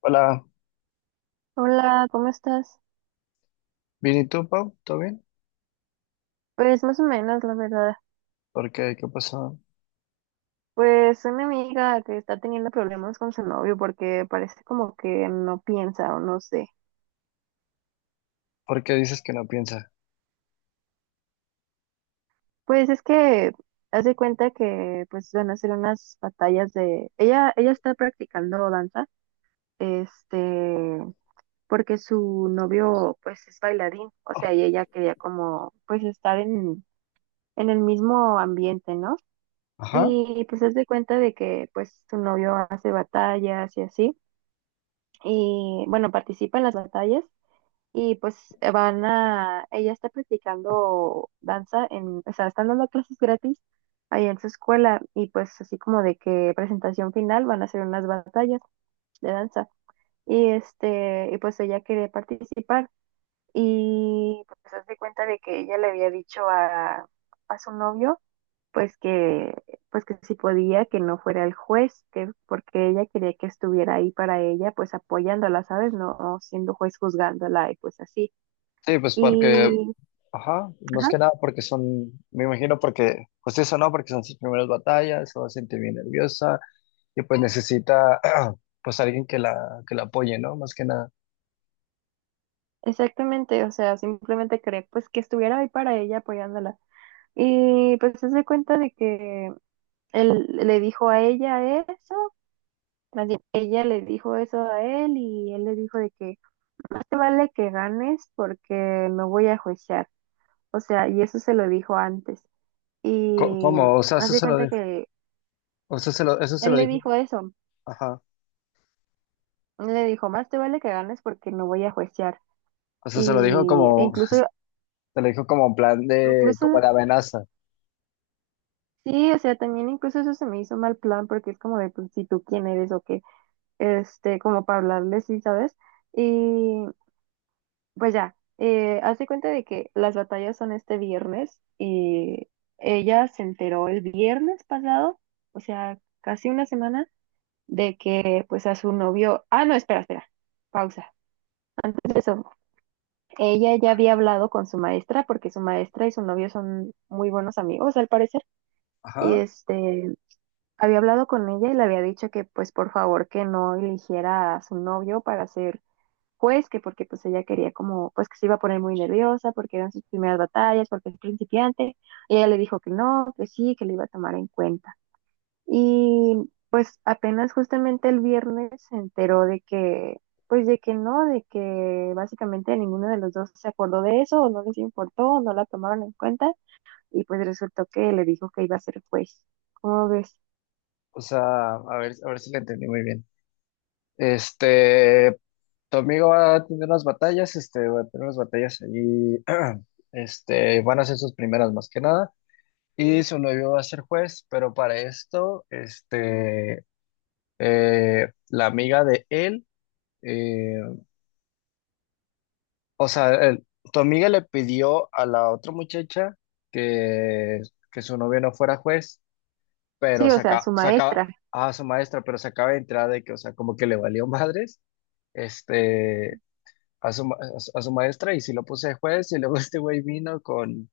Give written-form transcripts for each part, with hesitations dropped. Hola, Hola, ¿cómo estás? bien, ¿y tú, Pau? ¿Todo bien? Pues más o menos, la verdad. ¿Por qué? ¿Qué pasó? Pues una amiga que está teniendo problemas con su novio porque parece como que no piensa o no sé. ¿Por qué dices que no piensa? Pues es que hace cuenta que pues van a hacer unas batallas Ella está practicando danza, este, porque su novio pues es bailarín, o sea, y ella quería como pues estar en el mismo ambiente, ¿no? Ajá. Y pues hace cuenta de que pues su novio hace batallas y así. Y bueno, participa en las batallas y pues ella está practicando danza en, o sea, están dando clases gratis ahí en su escuela y pues así como de que presentación final van a hacer unas batallas de danza y y pues ella quiere participar y pues se hace cuenta de que ella le había dicho a su novio pues que, pues que si podía, que no fuera el juez, que porque ella quería que estuviera ahí para ella, pues apoyándola, ¿sabes? No siendo juez juzgándola y pues así. Sí, pues porque, Y, ajá, más ajá, que nada porque son, me imagino porque, pues eso no, porque son sus primeras batallas, se va a sentir bien nerviosa y pues necesita, pues alguien que la apoye, ¿no? Más que nada. exactamente, o sea, simplemente quería pues que estuviera ahí para ella apoyándola. Y pues se hace cuenta de que él le dijo a ella eso, más bien, ella le dijo eso a él y él le dijo de que no te vale que ganes porque no voy a juiciar. O sea, y eso se lo dijo antes. Y ¿Cómo? O sea, eso hace se lo cuenta dijo, que o sea, se lo, eso se él lo le dijo, dijo eso. ajá. Él le dijo, más te vale que ganes porque no voy a juiciar. O sea, se lo dijo Y como, incluso, se lo dijo como en plan de, incluso, como la amenaza. sí, o sea, también incluso eso se me hizo mal plan porque es como de, pues, si tú quién eres o qué, como para hablarle, sí, ¿sabes? Y pues ya, hace cuenta de que las batallas son este viernes y ella se enteró el viernes pasado, o sea, casi una semana, de que pues a su novio, no, espera, espera, pausa. Pues eso, ella ya había hablado con su maestra, porque su maestra y su novio son muy buenos amigos, al parecer, y Ajá. Había hablado con ella y le había dicho que, pues, por favor, que no eligiera a su novio para ser juez, que porque, pues, ella quería como, pues, que se iba a poner muy nerviosa, porque eran sus primeras batallas, porque es principiante, y ella le dijo que no, que sí, que le iba a tomar en cuenta. Y pues apenas justamente el viernes se enteró de que, pues de que no, de que básicamente ninguno de los dos se acordó de eso, o no les importó, o no la tomaron en cuenta, y pues resultó que le dijo que iba a ser juez. ¿Cómo ves? O sea, a ver si lo entendí muy bien. Este, Tu amigo va a tener unas batallas, este, va a tener unas batallas allí, este, van a ser sus primeras más que nada, y su novio va a ser juez, pero para esto, este, la amiga de él, eh, o sea, tu amiga le pidió a la otra muchacha que, que su novio no fuera juez, pero Sí, o sea, saca, su saca maestra. a su maestra, pero se acaba de entrar de que, o sea, como que le valió madres, este a su, a a su maestra y si lo puse de juez y luego este güey vino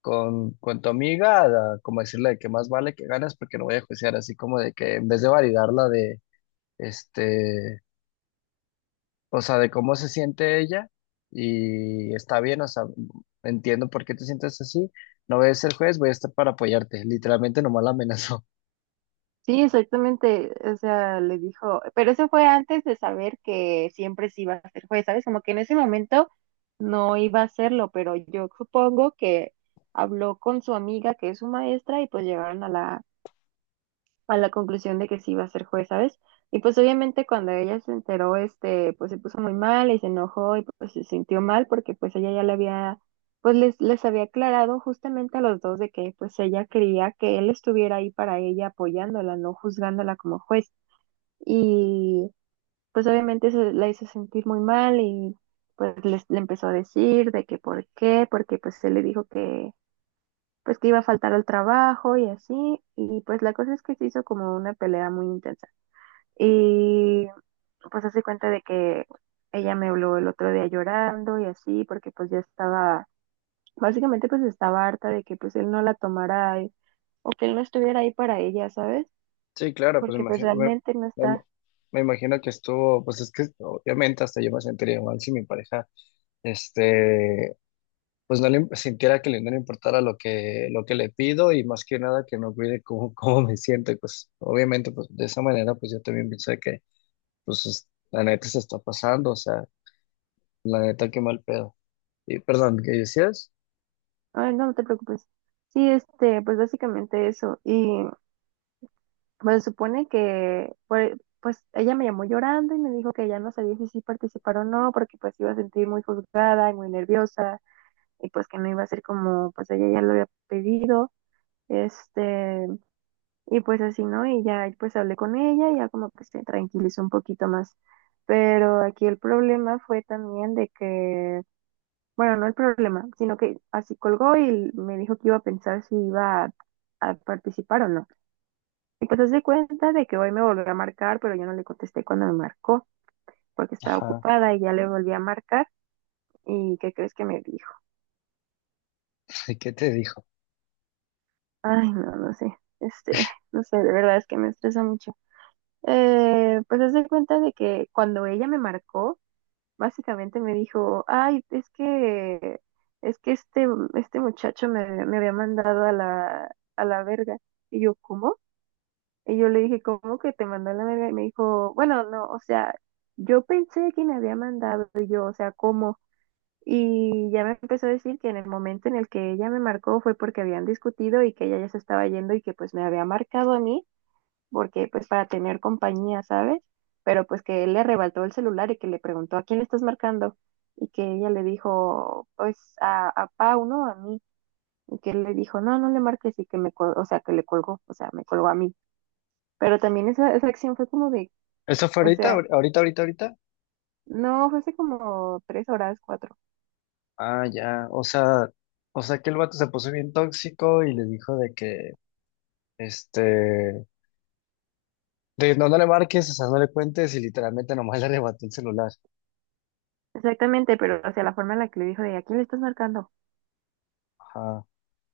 con tu amiga a, como decirle de que más vale que ganas porque no voy a juiciar, así como de que en vez de validarla de, este, o sea, de cómo se siente ella y está bien, o sea, entiendo por qué te sientes así, no voy a ser juez, voy a estar para apoyarte, literalmente nomás la amenazó. Sí, exactamente. O sea, le dijo, pero eso fue antes de saber que siempre sí iba a ser juez, ¿sabes? Como que en ese momento no iba a hacerlo, pero yo supongo que habló con su amiga que es su maestra y pues llegaron a la conclusión de que sí iba a ser juez, ¿sabes? Y pues obviamente cuando ella se enteró, pues se puso muy mal y se enojó y pues se sintió mal porque pues ella ya le había, pues les había aclarado justamente a los dos de que pues ella quería que él estuviera ahí para ella apoyándola, no juzgándola como juez. Y pues obviamente eso la hizo sentir muy mal y pues le empezó a decir de que por qué, porque pues él le dijo que pues que iba a faltar al trabajo y así, y pues la cosa es que se hizo como una pelea muy intensa. Y pues hace cuenta de que ella me habló el otro día llorando y así, porque pues ya estaba, básicamente pues estaba harta de que pues él no la tomara o que él no estuviera ahí para ella, ¿sabes? Sí, claro, pues Porque pues imagino, me, realmente no me- está. me imagino que estuvo, pues es que obviamente hasta yo me sentiría mal si mi pareja, este, pues no le sintiera que le, no le importara lo que le pido y más que nada que no cuide cómo, cómo me siento. Y pues obviamente, pues de esa manera, pues yo también pensé que, pues la neta se está pasando, o sea, la neta qué mal pedo. Y perdón, ¿qué decías? Ay, no, no te preocupes. Sí, pues básicamente eso. Y pues se supone que, pues ella me llamó llorando y me dijo que ya no sabía si sí participar o no, porque pues iba a sentir muy juzgada y muy nerviosa y pues que no iba a ser como, pues ella ya lo había pedido. Este, y pues así, ¿no? Y ya pues hablé con ella y ya como que se tranquilizó un poquito más. Pero aquí el problema fue también de que, bueno, no el problema, sino que así colgó y me dijo que iba a pensar si iba a participar o no. Y pues se cuenta de que hoy me volvió a marcar, pero yo no le contesté cuando me marcó, porque estaba Ajá, ocupada y ya le volví a marcar. ¿Y qué crees que me dijo? ¿qué te dijo? Ay, no, no sé. No sé, de verdad es que me estresa mucho. Pues haz de cuenta de que cuando ella me marcó, básicamente me dijo, ay, es que este muchacho me había mandado a la verga. Y yo, ¿cómo? Y yo le dije, ¿cómo que te mandó a la verga? Y me dijo, bueno, no, o sea, yo pensé que me había mandado y yo, o sea, ¿cómo? Y ya me empezó a decir que en el momento en el que ella me marcó fue porque habían discutido y que ella ya se estaba yendo y que pues me había marcado a mí porque pues para tener compañía, ¿sabes? Pero pues que él le arrebató el celular y que le preguntó, ¿a quién le estás marcando? Y que ella le dijo, pues a Pau, ¿no? A mí. Y que él le dijo, no, no le marques y que o sea, que le colgó, o sea, me colgó a mí. Pero también esa acción fue como de, ¿Eso fue o ahorita, sea, ahorita, ahorita, ahorita? no, fue hace como 3 horas, cuatro. Ah, ya, o sea que el vato se puso bien tóxico y le dijo de que, este, de no, no le marques, o sea, no le cuentes y literalmente nomás le arrebató el celular. Exactamente, pero o sea, la forma en la que le dijo de, ¿a quién le estás marcando? Ajá.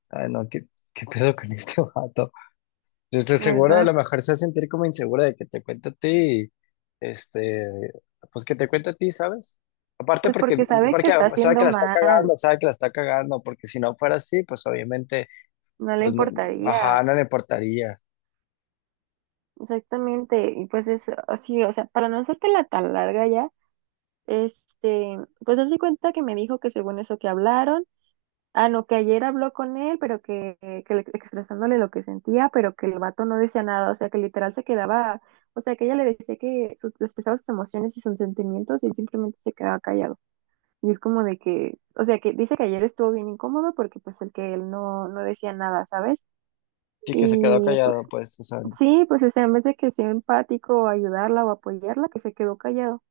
Ay, no, ¿qué, qué pedo con este vato? Yo estoy seguro, a ¿Verdad? lo mejor se va a sentir como insegura de que te cuente a ti, este, pues que te cuente a ti, ¿sabes? Aparte Pues porque, porque sabe que porque está sabe que haciendo la está mal, cagando, sabe que la está cagando, porque si no fuera así, pues obviamente, no le pues no, ajá, importaría. no le importaría. Exactamente, y pues es así, o sea, para no hacértela tan larga ya, este, pues hace cuenta que me dijo que según eso que hablaron, no, que ayer habló con él, expresándole lo que sentía, pero que el vato no decía nada, o sea, que literal se quedaba, o sea, que ella le decía que le expresaba sus emociones y sus sentimientos y él simplemente se quedaba callado. Y es como de que, o sea, que dice que ayer estuvo bien incómodo porque pues el que él no decía nada, ¿sabes? Sí que se quedó Y pues callado, pues, o sea, sí, pues o sea, en vez de que sea empático o ayudarla o apoyarla, que se quedó callado.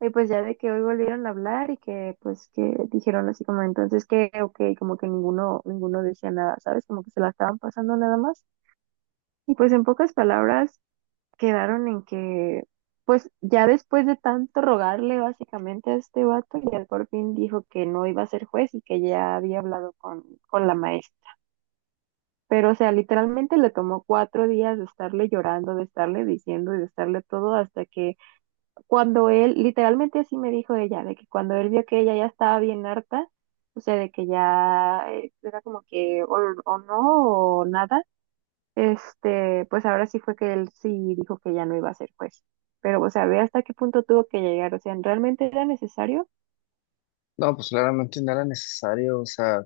Y pues ya de que hoy volvieron a hablar y que pues que dijeron así como entonces que ok, como que ninguno decía nada, ¿sabes? Como que se la estaban pasando nada más. Y pues en pocas palabras quedaron en que pues ya después de tanto rogarle básicamente a este vato, ya por fin dijo que no iba a ser juez y que ya había hablado con la maestra. Pero, o sea, literalmente le tomó 4 días de estarle llorando, de estarle diciendo y de estarle todo hasta que cuando él, literalmente así me dijo ella, de que cuando él vio que ella ya estaba bien harta, o sea, de que ya era como que o no o nada, pues ahora sí fue que él sí dijo que ya no iba a ser juez. Pero, o sea, ve hasta qué punto tuvo que llegar, o sea, ¿realmente era necesario? no, pues claramente no era necesario, o sea,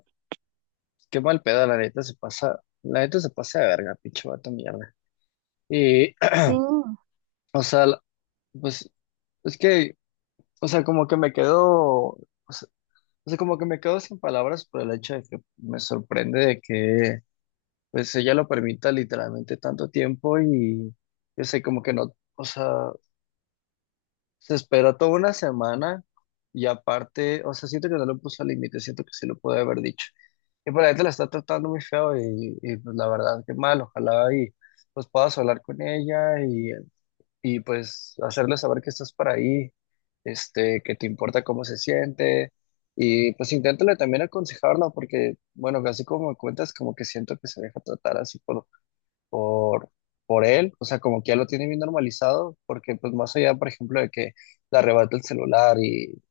qué mal pedo, la neta se pasa, la neta se pasa de verga, pinche vato mierda. Y, Sí, no, o sea, la- pues, es que... O sea, como que me quedo, sea, o sea, como que me quedo sin palabras por el hecho de que me sorprende de que pues ella lo permita literalmente tanto tiempo y yo sé como que no, o sea, se espera toda una semana y aparte, o sea, siento que no lo puso al límite, siento que sí lo puede haber dicho. Y por la gente la está tratando muy feo y, pues la verdad que mal, ojalá y pues puedas hablar con ella y pues hacerle saber que estás para ahí, este, que te importa cómo se siente y pues inténtale también aconsejarla porque, bueno, así como me cuentas, como que siento que se deja tratar así por, por él, o sea, como que ya lo tiene bien normalizado porque pues más allá, por ejemplo, de que le arrebata el celular y...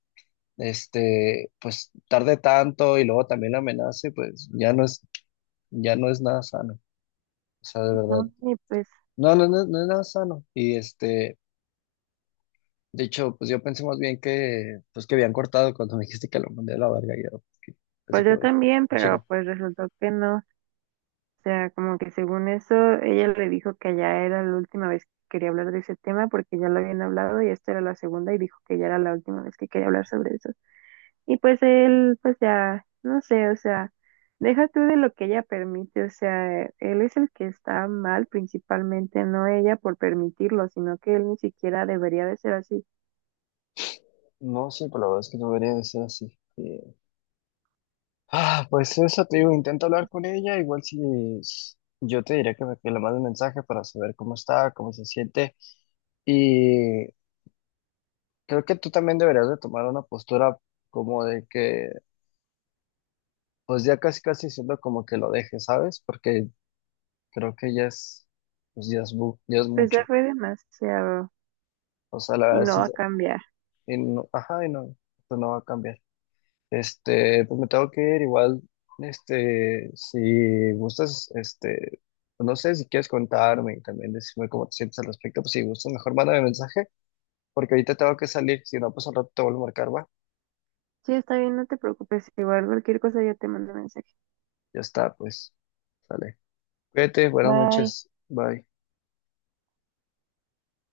Este, pues tarde tanto y luego también la amenace, pues ya no es nada sano. O sea, de verdad, y pues, no, no, no, no es nada sano. Y este, de hecho, pues yo pensé más bien que, pues que habían cortado cuando me dijiste que lo mandé a la verga. Y yo, que- así pues yo como, de, también, pero chinga. pues resultó que no. O sea, como que según eso, ella le dijo que ya era la última vez que quería hablar de ese tema porque ya lo habían hablado y esta era la segunda y dijo que ya era la última vez que quería hablar sobre eso. Y pues él, pues ya, no sé, o sea, deja tú de lo que ella permite, o sea, él es el que está mal principalmente, no ella por permitirlo, sino que él ni siquiera debería de ser así. No, sí, pero la verdad es que no debería de ser así. Ah, pues eso te digo, intenta hablar con ella. Igual si yo te diré que, que le mande un mensaje para saber cómo está, cómo se siente. Y creo que tú también deberías de tomar una postura como de que, pues ya casi casi siendo como que lo dejes, ¿sabes? Porque creo que ya es, pues ya es, ya es Pues ya mucho. fue demasiado O sea, la y verdad no sí, va a cambiar. y no, ajá, y no, esto no va a cambiar. Este, pues me tengo que ir igual, este, si gustas, este, pues no sé si quieres contarme y también decirme cómo te sientes al respecto, pues si gustas, mejor mándame mensaje, porque ahorita tengo que salir, si no, pues al rato te vuelvo a marcar, va. Sí, está bien, no te preocupes, igual cualquier cosa yo te mando mensaje. Ya está, pues, sale. Cuídate, buenas Bye. noches, bye.